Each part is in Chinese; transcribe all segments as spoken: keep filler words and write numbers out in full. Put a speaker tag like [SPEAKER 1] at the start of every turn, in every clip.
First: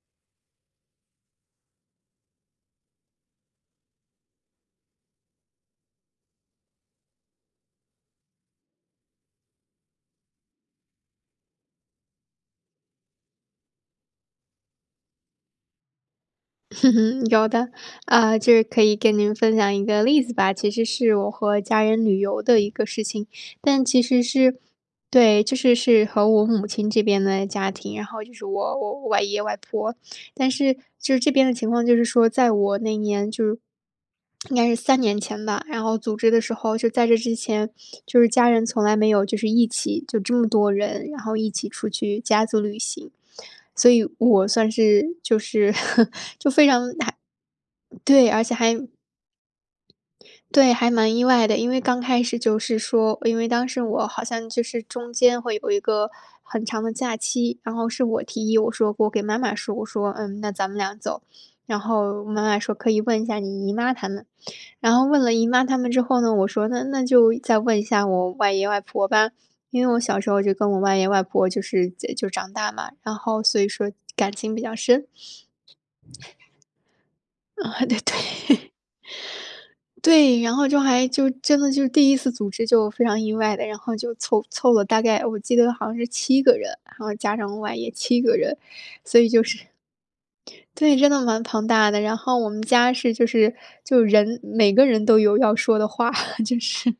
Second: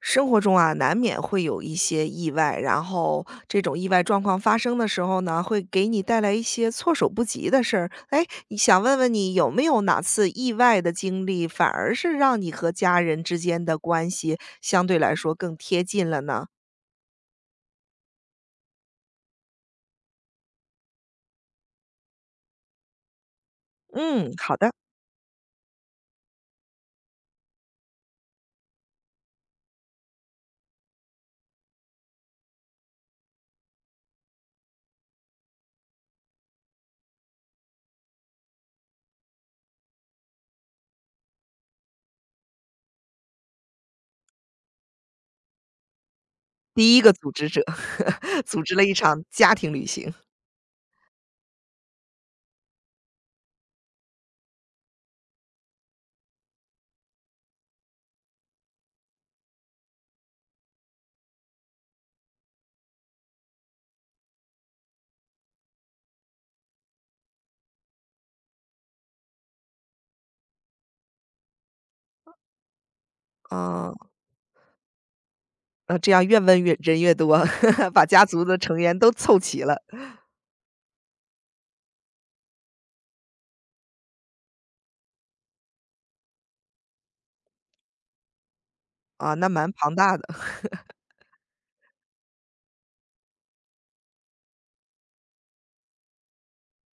[SPEAKER 1] 生活中啊，难免会有一些意外，然后这种意外状况发生的时候呢，会给你带来一些措手不及的事儿。哎，你想问问你有没有哪次意外的经历，反而是让你和家人之间的关系相对来说更贴近了呢？
[SPEAKER 2] 哼哼有的。啊，就是可以跟您分享一个例子吧。其实是我和家人旅游的一个事情，但其实
[SPEAKER 1] 嗯，好
[SPEAKER 2] 是
[SPEAKER 1] 的。
[SPEAKER 2] 对，就是是和我母亲这边的家庭，然后就是我我我外爷外婆。但是就是这边的情况，就是说，在我那年就是应该是三年前吧，然后组织的时候，就在这之前，就是家人从来没有就是一起就这么多人，然后一起出去家族旅行。所以我算是就是 就非常
[SPEAKER 1] 第一个
[SPEAKER 2] 还
[SPEAKER 1] 组织者
[SPEAKER 2] 对，而 且
[SPEAKER 1] 组织了
[SPEAKER 2] 还
[SPEAKER 1] 一场家庭旅行，
[SPEAKER 2] 对，还蛮意外的。因为刚开始就是说，因为当时我好像就是中间会有一个很长的假期，然后是我提议，我说我给妈妈说，我说嗯，那咱们俩走。然后妈妈说可以问一下你姨妈他们，然后问了姨妈他们之后呢，我说那那就再问一下我外爷外婆吧，因为我小时候就跟我外爷外婆就是就长大嘛，然后所以说
[SPEAKER 1] 哦，
[SPEAKER 2] 感情比较深。
[SPEAKER 1] 那这样越问越人越多，
[SPEAKER 2] 啊，对
[SPEAKER 1] 把家族的
[SPEAKER 2] 对。
[SPEAKER 1] 成员都凑齐了
[SPEAKER 2] 对，然后就还就真的就是第一次组织就非常意外的，然后就凑凑了大概我记得好像是七个人，然后加上我外也七个人，所以
[SPEAKER 1] 啊，
[SPEAKER 2] 就
[SPEAKER 1] 那
[SPEAKER 2] 是。
[SPEAKER 1] 蛮 庞大的。
[SPEAKER 2] 对，真的蛮庞大的。然后我们家是就是就人每个人都有要说的话，就是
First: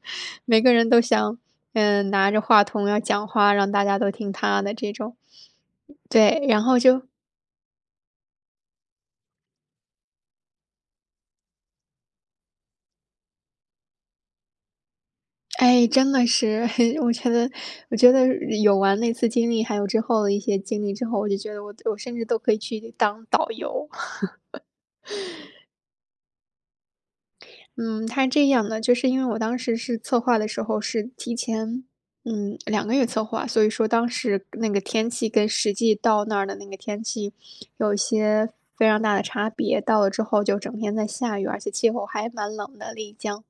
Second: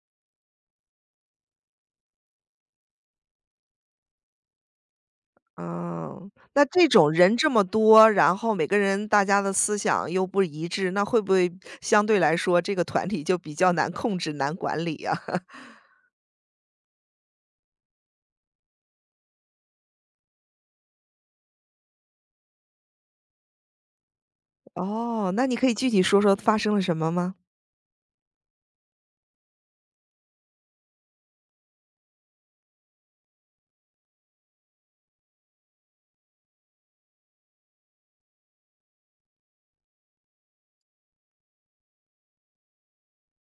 [SPEAKER 2] 每个人都想，嗯，拿着话筒要讲话，让大家都听他的这种。
[SPEAKER 1] 嗯，
[SPEAKER 2] 对，然
[SPEAKER 1] 那
[SPEAKER 2] 后
[SPEAKER 1] 这
[SPEAKER 2] 就
[SPEAKER 1] 种人这么多，然后每个人大家的思想又不一致，那会不会相对来说这个团体就比较难控制、难管理啊？
[SPEAKER 2] 哎，真的是，我觉得我觉得有完那次经历，还有之后的一些经历之后，我就觉得我我甚至都可以去当导游。
[SPEAKER 1] 哦，那你可以具体说说发生了什么吗？
[SPEAKER 2] 嗯，他是这样的，就是因为我当时是策划的时候是提前，嗯两个月策划，所以说当时那个天气跟实际到那儿的那个天气有一些非常大的差别，到了之后就整天在下雨，而且气候还蛮冷的，丽江。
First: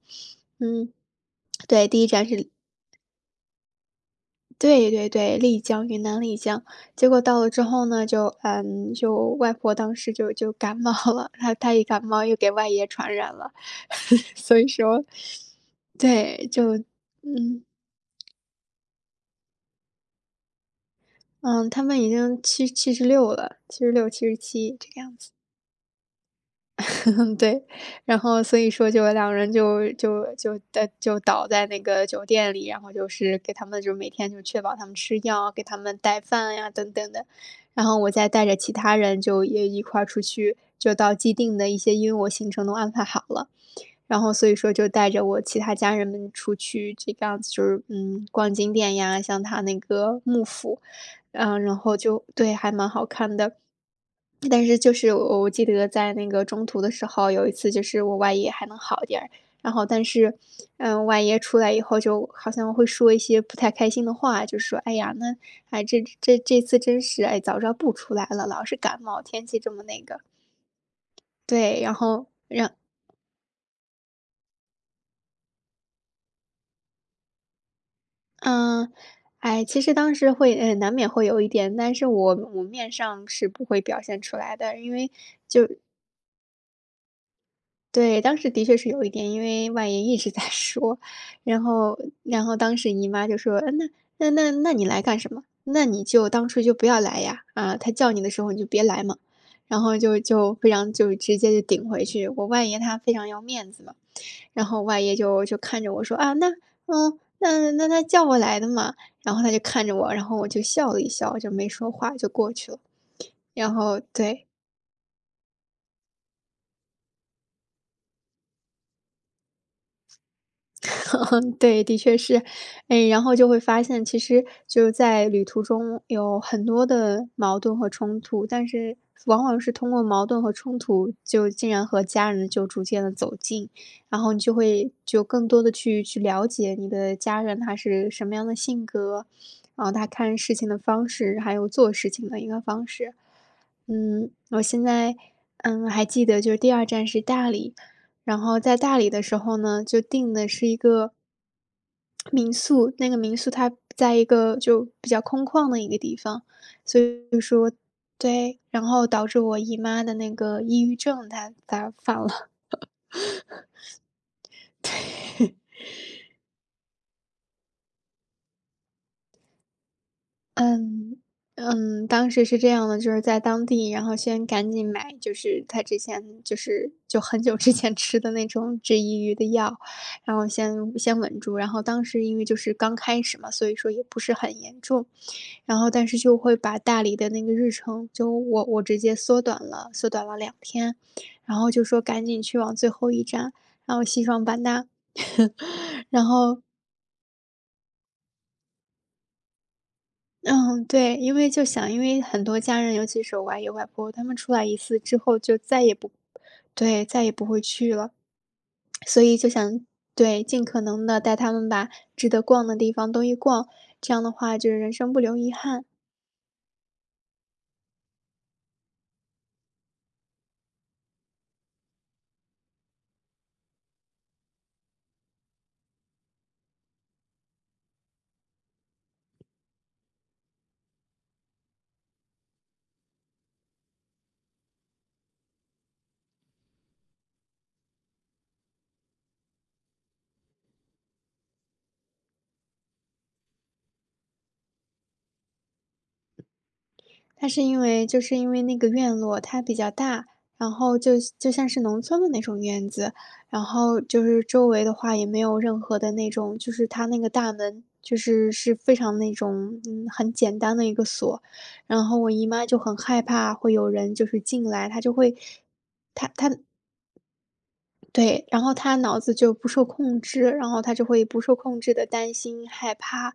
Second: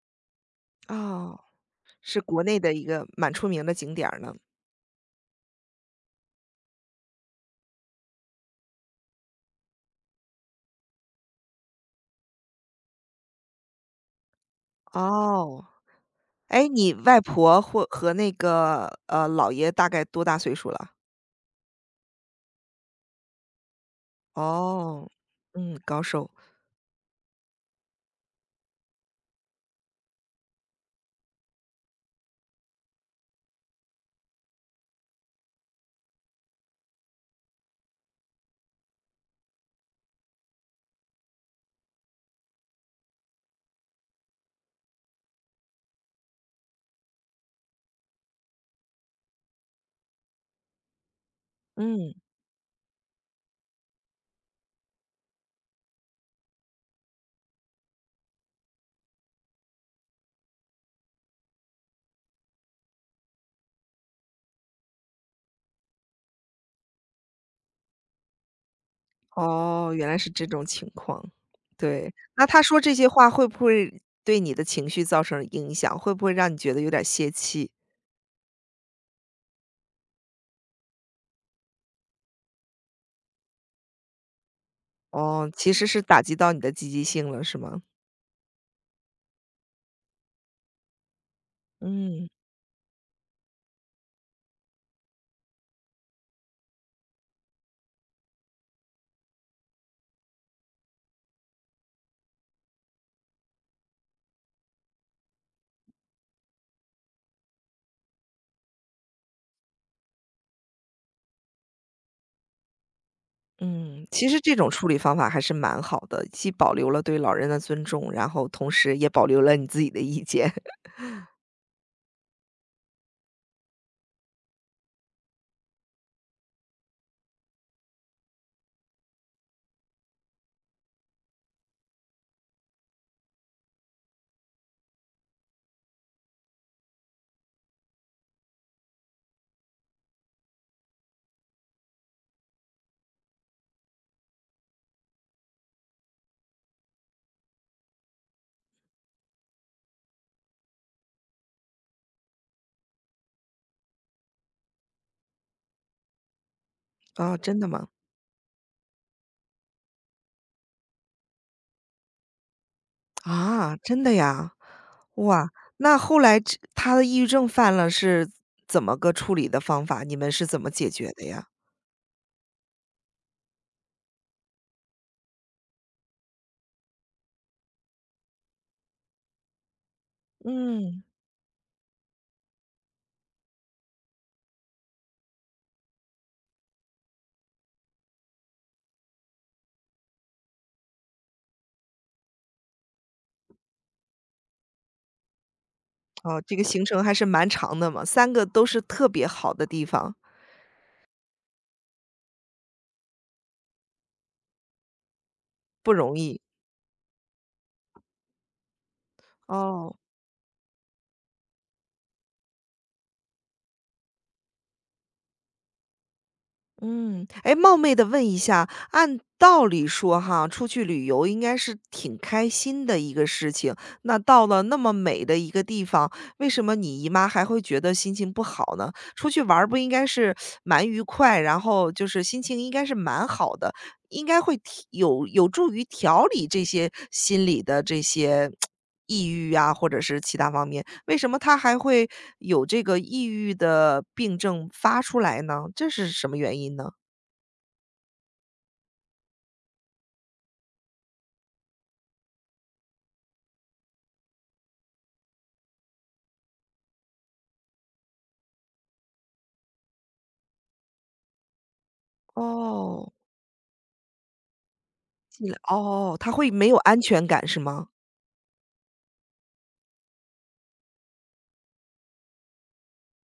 [SPEAKER 2] 嗯，
[SPEAKER 1] 哦，
[SPEAKER 2] 对，第一
[SPEAKER 1] 是
[SPEAKER 2] 站
[SPEAKER 1] 国
[SPEAKER 2] 是
[SPEAKER 1] 内的一个蛮出名的景点儿呢。
[SPEAKER 2] 对对对，丽江，云南丽江。结果到了之后呢，就嗯，就外婆当时就就感冒了，她她一感冒又给外爷传染了，所以说，
[SPEAKER 1] 哦，
[SPEAKER 2] 对，
[SPEAKER 1] 哎，
[SPEAKER 2] 就
[SPEAKER 1] 你外婆
[SPEAKER 2] 嗯
[SPEAKER 1] 或和那个呃姥爷大概多大岁数了？
[SPEAKER 2] 嗯，他们已经七七十六了七十六七十七这个
[SPEAKER 1] 哦，
[SPEAKER 2] 样子。
[SPEAKER 1] 嗯，高寿，
[SPEAKER 2] 嗯，对，然后所以说就两人就就就在就倒在那个酒店里，然后就是给他们就每天就确保他们吃药，给他们带饭呀等等的。然后我再带着其他人就也一块儿出去，就到既定的一些因为我行程都安排好了，然后所以说就带着我其他家人们出去，这个样子就是嗯逛景点呀，像他那个幕府，嗯，然后
[SPEAKER 1] 嗯。
[SPEAKER 2] 就对还蛮好看的。但是就是我我记得在那个中途的时候，有一次就是我外爷还能好点儿，然后但是，嗯，外爷出来以后就好像会说一些不太开心的话，就说：“哎呀，那哎这这这次真是哎，早知道不出来了，老是感冒，天气这么
[SPEAKER 1] 哦，
[SPEAKER 2] 那
[SPEAKER 1] 原来
[SPEAKER 2] 个。”
[SPEAKER 1] 是这种情况。
[SPEAKER 2] 对，然
[SPEAKER 1] 对，
[SPEAKER 2] 后
[SPEAKER 1] 那他
[SPEAKER 2] 让
[SPEAKER 1] 说这些话会不会对你的情绪造成影响？会不会让你觉得有点泄气？
[SPEAKER 2] 嗯，哎，其实当时会，呃，难免会有一点，但是我我面上是不会表现出来的，因为
[SPEAKER 1] 哦，其实是打击到你的积极性了，是吗？
[SPEAKER 2] 对，当时的确是有一点，因为外爷一直在 说，然后
[SPEAKER 1] 嗯
[SPEAKER 2] 然后当时姨妈就说：“嗯那那那那你来干什么？那你就当初就不要来呀，啊，他叫你的时候你就别来嘛。”然后就就非常就直接就顶回去。我外爷他非常要面子嘛，然后外爷就就看着我说：“啊，那嗯，那那他叫我来的嘛。”然后他就看着我，然后我就笑了一笑，就没说话就过去了。然后
[SPEAKER 1] 嗯，其实
[SPEAKER 2] 对。
[SPEAKER 1] 这种处理方法还是蛮好的，既保留了对老人的尊重，然后同时也保留了你自己的意见。
[SPEAKER 2] 对，的确是。哎，然后就会发现，其实就是在旅途中有很多的矛盾和冲突，但是往往是通过矛盾和冲突，就竟然和家人就逐渐的走近，然后你就会就更多的去去了解你的家人他是什么样的性格，然后他看事情的方式，还有做事情的一个方式。嗯，我现在，嗯，还记得就是第二站是大理，然后在大理的时候呢，就订的是一个民宿，那个民宿它在一个就比较空旷的一个地方，所以
[SPEAKER 1] 哦，
[SPEAKER 2] 就
[SPEAKER 1] 真的
[SPEAKER 2] 说
[SPEAKER 1] 吗？
[SPEAKER 2] 对，然后导致我姨妈的那个抑郁症它它犯了。
[SPEAKER 1] 啊，真的呀！哇，那后来这他的抑郁症犯了，是怎么个处理的方法？你们是怎么解决
[SPEAKER 2] 嗯，
[SPEAKER 1] 的呀？
[SPEAKER 2] 嗯，当时是这样的，就是在当地，然后先赶紧买，就是他之前就是就很久之前吃的那种治抑郁的药，然后先
[SPEAKER 1] 嗯。
[SPEAKER 2] 先稳住。然后当时因为就是刚开始嘛，所以说也不是很严重，然后但是就会把大理的那个日程，就我我直接缩短了，缩短了两天，然后就说赶紧去往最后一站，然后西双版纳，然
[SPEAKER 1] 哦，这
[SPEAKER 2] 后
[SPEAKER 1] 个行程还是蛮长的嘛，三个都是特别好的地方，
[SPEAKER 2] 嗯，对，因为就想因为很多家人，尤其是我外爷外婆，他们出来一次之后就再
[SPEAKER 1] 不
[SPEAKER 2] 也不
[SPEAKER 1] 容易。
[SPEAKER 2] 对，再也不会去了。所以就想
[SPEAKER 1] 哦，
[SPEAKER 2] 对，尽可能的带他们把值得逛的地方都一逛，这样的话就是人生不留遗憾。
[SPEAKER 1] 嗯，哎，冒昧的问一下，按道理说哈，出去旅游应该是挺开心的一个事情，那到了那么美的一个地方，为什么你姨妈还会觉得心情不好呢？出去玩儿不应该是蛮愉快，然后就是心情应该是蛮好的，应该会提有有助于调理这些心理的这些 抑郁啊，或者是其他方面，为什么他还会有这个抑郁的病症发出来呢？这是什么原因呢？
[SPEAKER 2] 但是因为就是因为那个院落它比较大，然后就就像是农村的那种院子，然后就是周围的话也没有任何的那种，就是它那个大门就是是非常那种，嗯，很简单的一个锁。然后我姨妈就很
[SPEAKER 1] 哦，
[SPEAKER 2] 害怕会有人就是进来，她就会
[SPEAKER 1] 进来哦，他会没有安全感是吗？
[SPEAKER 2] 对，然后他脑子就不受控制，然后他就会不受控制的担心、害怕，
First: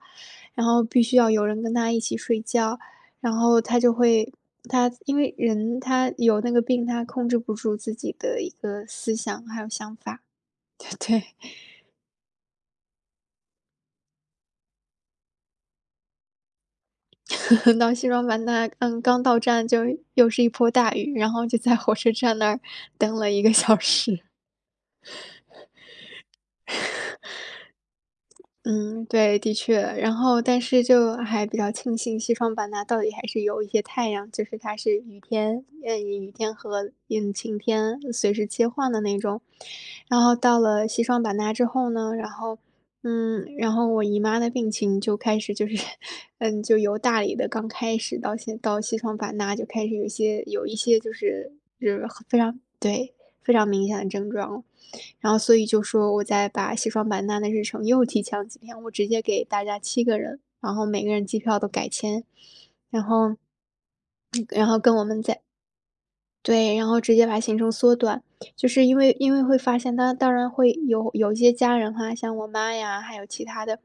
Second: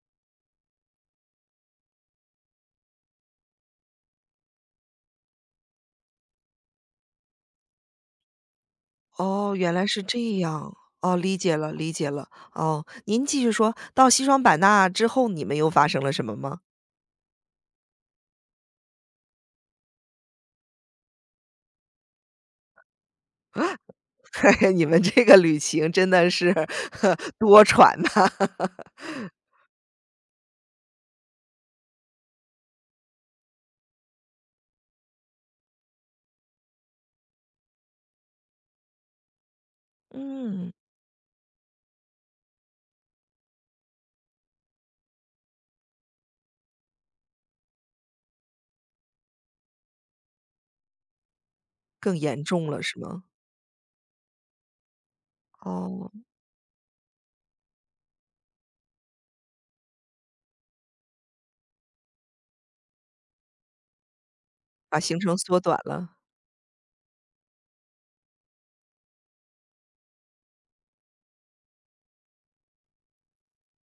[SPEAKER 2] 然后必须要有人跟他一起睡觉，然后他就会他因为人他有那个病，他控制不住自己的一个思想
[SPEAKER 1] 哦，
[SPEAKER 2] 还有
[SPEAKER 1] 原来
[SPEAKER 2] 想
[SPEAKER 1] 是
[SPEAKER 2] 法。
[SPEAKER 1] 这样。哦，
[SPEAKER 2] 对。
[SPEAKER 1] 理解了，理解了。哦，您继续说，到西双版纳之后，你们又发生了什么吗？
[SPEAKER 2] 到西双版纳，嗯，刚到站就又是一波大雨，然后就在火车站那儿等了一个小时。
[SPEAKER 1] 你们这个旅行真的是 多舛呐、
[SPEAKER 2] 嗯，对，的确。然后但是就还比较庆幸西双版纳到底还是有一些太阳，就是它是雨天，呃，雨天和嗯晴天随时切换的那种。然后到
[SPEAKER 1] 嗯，
[SPEAKER 2] 了西双版纳之后呢，然后，嗯，然后我姨妈的病情就开始就是，嗯，就由大理的刚开始到现到西双版纳就开始有一些有一些就是就是
[SPEAKER 1] 更
[SPEAKER 2] 非
[SPEAKER 1] 严
[SPEAKER 2] 常
[SPEAKER 1] 重了是
[SPEAKER 2] 对，
[SPEAKER 1] 吗？
[SPEAKER 2] 非常明显的症状。然后所以就
[SPEAKER 1] 哦，
[SPEAKER 2] 说我再把西双版纳的日程又提前了几天，我直接给大家七个人，然后每个人机票都改签，然后然后跟
[SPEAKER 1] 把
[SPEAKER 2] 我
[SPEAKER 1] 行
[SPEAKER 2] 们
[SPEAKER 1] 程
[SPEAKER 2] 在
[SPEAKER 1] 缩短了。
[SPEAKER 2] 对，然后直接把行程缩短。就是因为因为会发现，他当然会有有一些家人哈，像我妈呀，还有其他的，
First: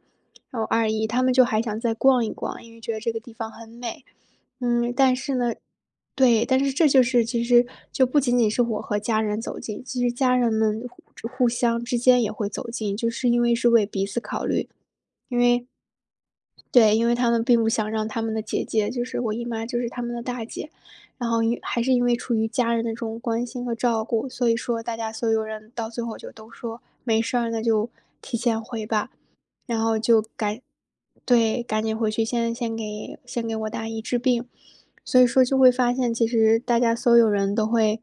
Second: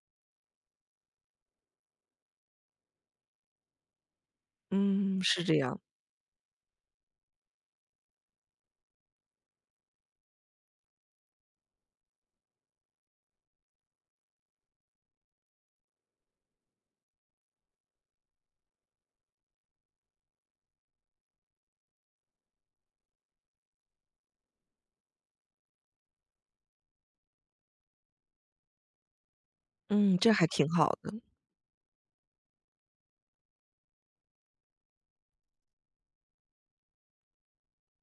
[SPEAKER 2] 然后二姨，他们就还想再逛一逛，因为觉得这个地方很美。嗯，但
[SPEAKER 1] 嗯，
[SPEAKER 2] 是
[SPEAKER 1] 是
[SPEAKER 2] 呢，
[SPEAKER 1] 这样。
[SPEAKER 2] 对，但是这就是其实就不仅仅是我和家人走近，其实家人们互互相之间也会走近，就是因为是为彼此考虑。因为对，因为他们并不想让他们的姐姐，就是我姨妈，就是他们的大姐，然后因还是因为出于家人的这种关心和照顾，所以说大家所有人到最后就都说没事儿，那就提前回吧，然后
[SPEAKER 1] 嗯，
[SPEAKER 2] 就
[SPEAKER 1] 这还
[SPEAKER 2] 赶
[SPEAKER 1] 挺好的。
[SPEAKER 2] 对，赶紧回去先先给先给我大姨治病。所以说就会发现，其实大家所有人都会，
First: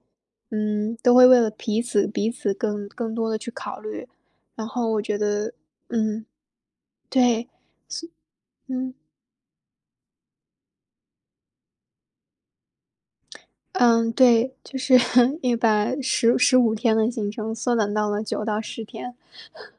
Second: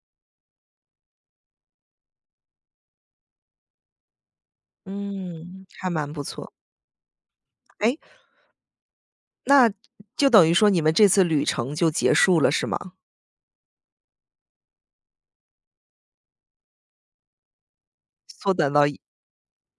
[SPEAKER 2] 嗯，都会为了彼此彼此更更多的去考虑。然后我觉得，
[SPEAKER 1] 嗯，还蛮不
[SPEAKER 2] 嗯，
[SPEAKER 1] 错。
[SPEAKER 2] 对，
[SPEAKER 1] 哎，
[SPEAKER 2] 嗯，
[SPEAKER 1] 那就等于说你们这次旅程就结束了是吗？
[SPEAKER 2] 嗯，对，就是 也把十十五天的行程缩短到了九
[SPEAKER 1] 缩
[SPEAKER 2] 到
[SPEAKER 1] 短
[SPEAKER 2] 十
[SPEAKER 1] 到一
[SPEAKER 2] 天，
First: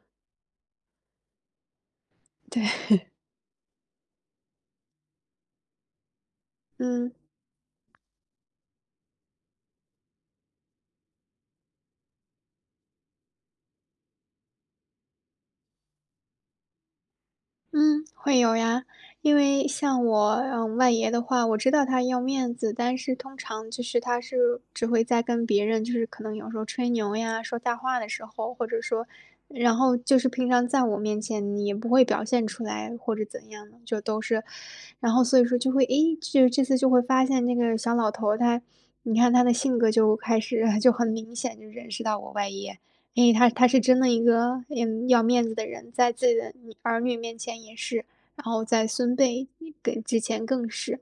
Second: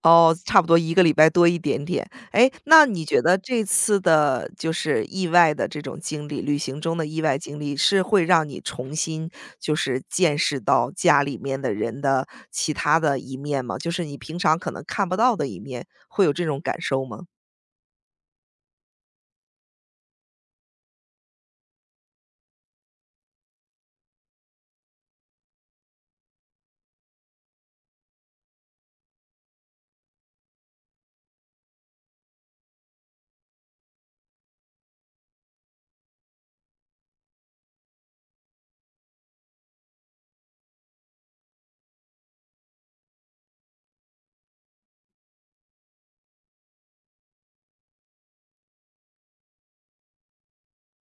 [SPEAKER 1] 哦，差不多一个礼拜多一点点。哎，
[SPEAKER 2] 对，
[SPEAKER 1] 那你觉得这次的就是意外的这种经历，旅行中的
[SPEAKER 2] 嗯。
[SPEAKER 1] 意外经历，是会让你重新就是见识到家里面的人的其他的一面吗？就是你平常可能看不到的一面，会有这种感受吗？
[SPEAKER 2] 嗯，会有呀，因为像我，嗯，外爷的话，我知道他要面子，但是通常就是他是只会在跟别人，就是可能有时候吹牛呀、说大话的时候，或者说，然后就是平常在我面前你也不会表现出来或者怎样的，就都是，然后所以说就会，诶，就这次就会发现那个小老头儿他，你看他的性格就开始 就很明显就认识到我外爷。因为他他是真的一个，嗯，要面子的人，在自己的女儿女面前也是，然后在孙辈跟之前更是，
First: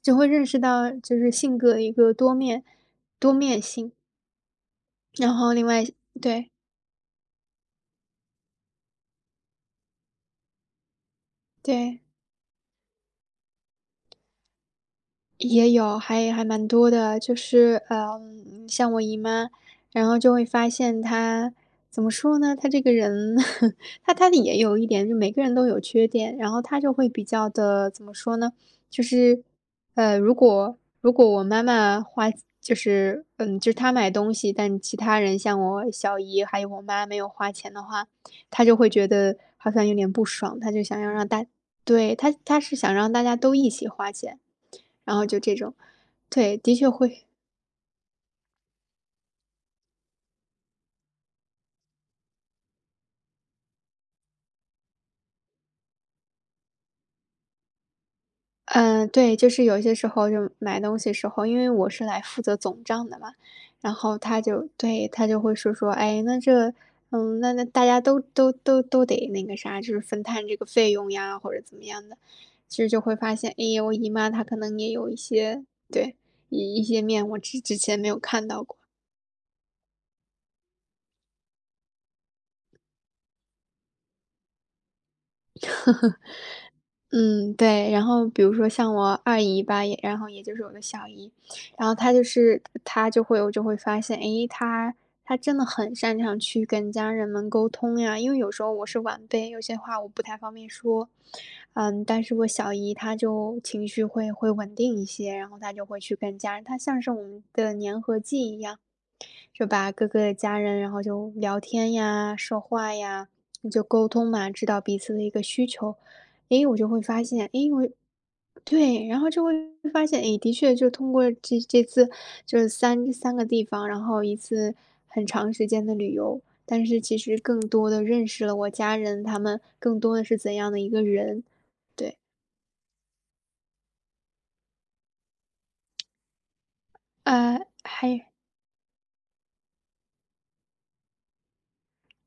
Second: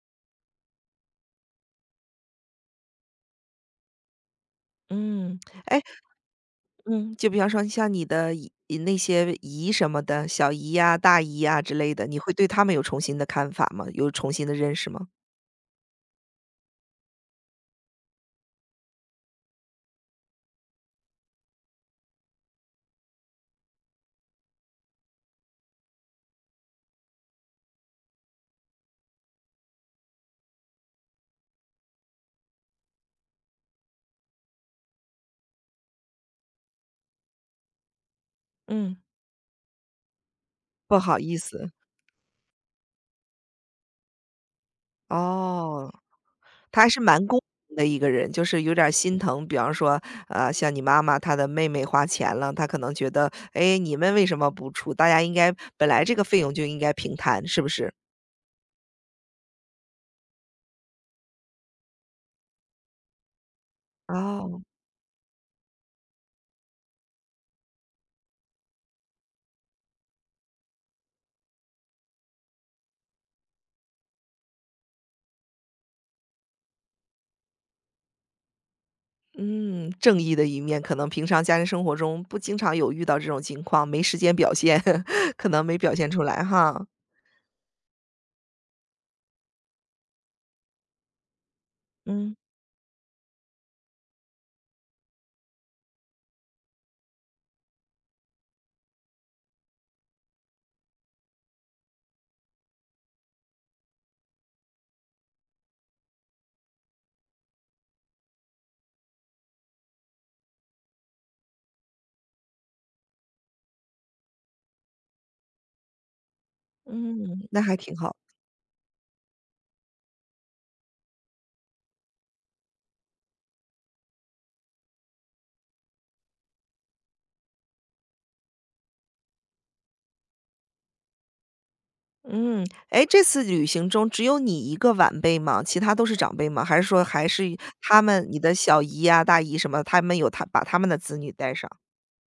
[SPEAKER 2] 就会认识到就是性格的一个多面多面性，然
[SPEAKER 1] 嗯，
[SPEAKER 2] 后另
[SPEAKER 1] 哎。
[SPEAKER 2] 外对，
[SPEAKER 1] 嗯，就比方说像你的姨呃那些姨什么的，小姨呀、大姨呀之类
[SPEAKER 2] 对。
[SPEAKER 1] 的，你会对他们有重新的看法吗？有重新的认识吗？
[SPEAKER 2] 也有，还还蛮多的，就是，嗯，像我姨妈，然后就会发现她怎么说呢？她这个人，她她也有一点，就每个人都有缺点，然后她就会比较的怎么说呢？就是，呃，如果如果我妈妈花，就是嗯，就是她买东西，但其他人像我小姨还有我妈没有花钱的话，她就会
[SPEAKER 1] 嗯。
[SPEAKER 2] 觉得好像有点不爽，她就
[SPEAKER 1] 不
[SPEAKER 2] 想要
[SPEAKER 1] 好
[SPEAKER 2] 让
[SPEAKER 1] 意
[SPEAKER 2] 大，
[SPEAKER 1] 思，
[SPEAKER 2] 对，她她是想让大家都一起花钱。然后就这种，
[SPEAKER 1] 哦，
[SPEAKER 2] 对，的
[SPEAKER 1] 他
[SPEAKER 2] 确
[SPEAKER 1] 还是
[SPEAKER 2] 会，
[SPEAKER 1] 蛮公平的一个人，就是有点儿心疼。比方说，呃，像你妈妈她的妹妹花钱了，她可能觉得，哎，你们为什么不出？大家应该本来这个费用就应该平摊，是不是？
[SPEAKER 2] 嗯，对，就是有些时候就买东西时候，因为我是来负责总账的嘛，然后他
[SPEAKER 1] 哦，
[SPEAKER 2] 就对，他就会说说，哎，那这，嗯，那那大家都都都都得那个啥，就是分摊这个费用呀，或者怎么样的，其实就会发现，哎呀，我姨妈她可能也有一些，对，一一些面我之之前没有看到过，
[SPEAKER 1] 嗯，正义的一面，可能平常家庭生活中不经常有遇到这种情况，没时间表现，可能没表现 出来哈。
[SPEAKER 2] 嗯，对，然后比如说像我二姨吧，也然后也就是我的小姨，然后她就
[SPEAKER 1] 嗯
[SPEAKER 2] 是她就会我就会发现，诶，她她真的很擅长去跟家人们沟通呀，因为有时候我是晚辈，有些话我不太方便说，嗯，但是我小姨她就情绪会会稳定一些，然后她就会去跟家人，她像是我们的粘合剂一样，就把各个家人，然后就聊天呀、说话呀，就沟通嘛，知道彼此的一个需求。诶，我就会发
[SPEAKER 1] 嗯，
[SPEAKER 2] 现，
[SPEAKER 1] 那
[SPEAKER 2] 诶，
[SPEAKER 1] 还
[SPEAKER 2] 我
[SPEAKER 1] 挺好。
[SPEAKER 2] 对，然后就会发现，诶，的确就通过这这次就是三三个地方，然后一次很长时间的旅游，但是其实更多的认识了我家人，他们更多的是怎样的一个人。对，
[SPEAKER 1] 嗯，哎，这次旅行中只有你一个晚辈吗？其他都是长辈吗？还是说还是
[SPEAKER 2] 呃，
[SPEAKER 1] 他
[SPEAKER 2] 还
[SPEAKER 1] 们你的小姨啊、大姨什么，他们有他把他们的子女带上？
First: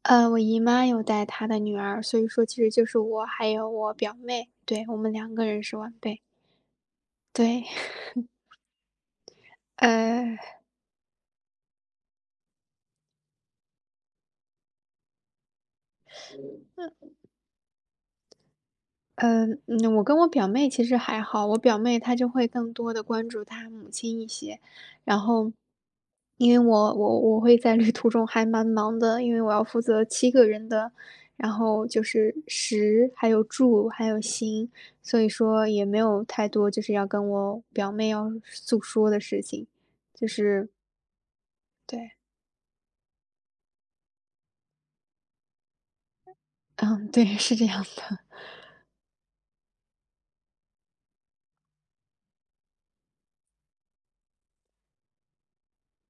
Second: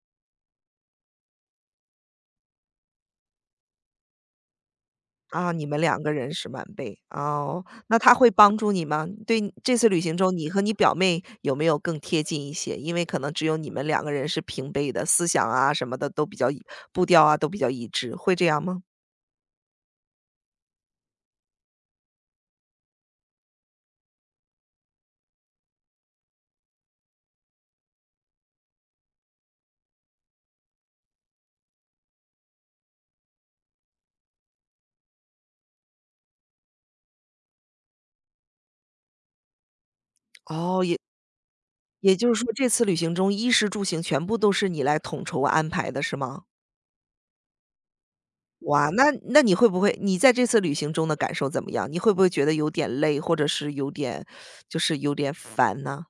[SPEAKER 2] 呃，我姨妈有带她的女儿，所以说其实就是我还有我表妹，对，我们两个
[SPEAKER 1] 啊，
[SPEAKER 2] 人
[SPEAKER 1] 你
[SPEAKER 2] 是
[SPEAKER 1] 们
[SPEAKER 2] 晚
[SPEAKER 1] 两个
[SPEAKER 2] 辈。
[SPEAKER 1] 人是晚辈，哦，
[SPEAKER 2] 对，
[SPEAKER 1] 那他会帮助你吗？对这次旅行中，
[SPEAKER 2] 呃，
[SPEAKER 1] 你和你表妹有没有更贴近一些？因为可能只有你们两个人是平辈的，思想啊什么的都比较一步调啊都比较一致，会这样吗？
[SPEAKER 2] 呃，嗯，我跟我表妹其实还好，我表妹她就会更多的关注她母亲一些。然后，因为我我我会在旅途中还蛮忙的，因为我要负责七个人的，然后就是食，还有住，还有行，所以说也没有太多就是要跟我表妹要诉说的事情，就是
[SPEAKER 1] 哦，也
[SPEAKER 2] 对，
[SPEAKER 1] 也就是说这次旅行中，衣食住行全部都是你来统筹安排的是吗？
[SPEAKER 2] 嗯，对，是这样的。
[SPEAKER 1] 哇，那那你会不会你在这次旅行中的感受怎么样？你会不会觉得有点累，或者是有点就是有点烦呢？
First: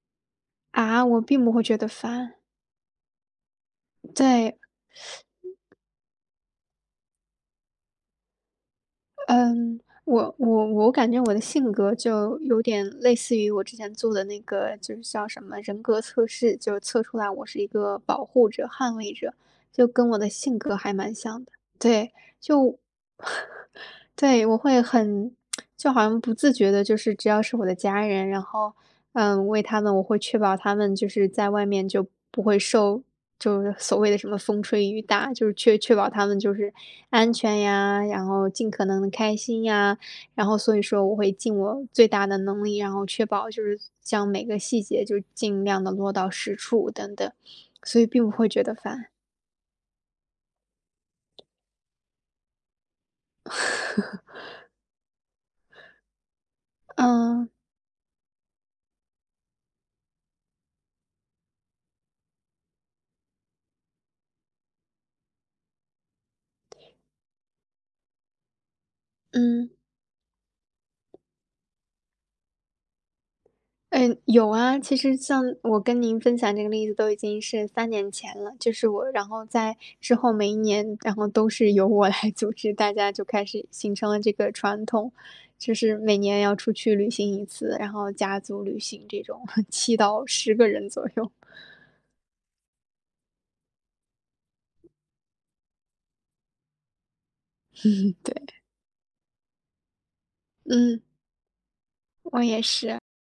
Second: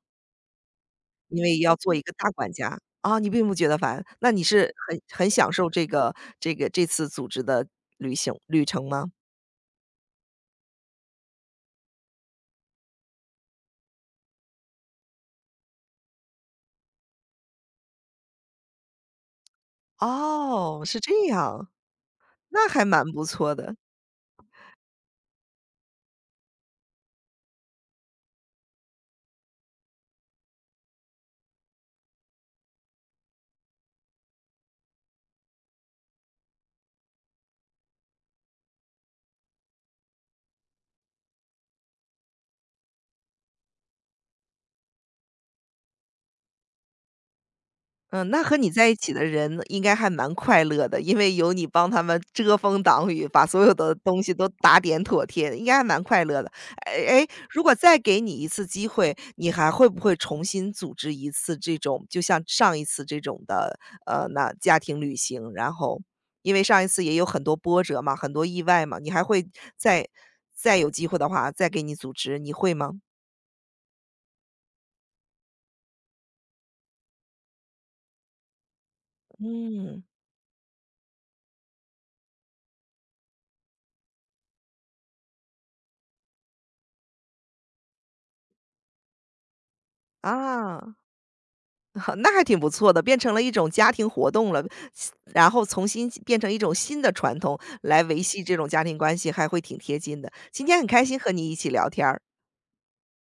[SPEAKER 2] 啊，我
[SPEAKER 1] 因
[SPEAKER 2] 并不
[SPEAKER 1] 为
[SPEAKER 2] 会
[SPEAKER 1] 要
[SPEAKER 2] 觉得
[SPEAKER 1] 做一个大
[SPEAKER 2] 烦，
[SPEAKER 1] 管家。啊，你并不觉得烦，那你
[SPEAKER 2] 对。
[SPEAKER 1] 是很很享受这个这个这次组织的旅行旅程吗？
[SPEAKER 2] 嗯，我我我感觉我的性格就有点类似于我之前做的那个，就是叫什么人格测试，就测出来我是一个保护者、捍卫者，就跟我的性格
[SPEAKER 1] 哦，
[SPEAKER 2] 还
[SPEAKER 1] 是
[SPEAKER 2] 蛮
[SPEAKER 1] 这
[SPEAKER 2] 像的。
[SPEAKER 1] 样，
[SPEAKER 2] 对，
[SPEAKER 1] 那
[SPEAKER 2] 就
[SPEAKER 1] 还蛮不错的。
[SPEAKER 2] 对，我会很就好像不自觉的，就是只要是我的家人，然后，嗯，为他们我会确保他们就是在外面就不会受就是所谓的什么风吹雨打，就是确确保他们就是安全呀，然后尽可能的开心呀，然后所以说我会尽我最大的能力，然后确保就是将每个细节就尽量的落到实处等等，所以并
[SPEAKER 1] 嗯，
[SPEAKER 2] 不
[SPEAKER 1] 那
[SPEAKER 2] 会
[SPEAKER 1] 和
[SPEAKER 2] 觉
[SPEAKER 1] 你
[SPEAKER 2] 得
[SPEAKER 1] 在一
[SPEAKER 2] 烦。
[SPEAKER 1] 起的人应该还蛮快乐的，因为有你帮他们遮风挡雨，把所有的东西 都打点妥帖，应该还蛮快乐的。哎，诶，
[SPEAKER 2] 嗯，
[SPEAKER 1] 如果再给你一次机会，你还会不会重新组织一次这种就像上一次这种的，呃，那家庭旅行，然后因为上一次也有很多波折嘛，很多意外嘛，你还会
[SPEAKER 2] 嗯。
[SPEAKER 1] 再再有机会的话，再给你组织，你会吗？
[SPEAKER 2] 嗯，有啊，其实像我跟您分享这个例子都已经是三年前了，就是我然后在
[SPEAKER 1] 嗯，
[SPEAKER 2] 之后每一年，然后都是由我来 组织，大家就开始形成了这个传统，就是每年要出去旅行一次，然后家族旅行这种 七到十个人
[SPEAKER 1] 啊。
[SPEAKER 2] 左右，
[SPEAKER 1] 那还挺不错的，变成了一种家庭活动了，然后重新变成一种新的传统来维
[SPEAKER 2] 对，
[SPEAKER 1] 系这种家庭关系，还会挺贴近的。今天很
[SPEAKER 2] 嗯，
[SPEAKER 1] 开心和你一起聊天儿。
[SPEAKER 2] 我也是。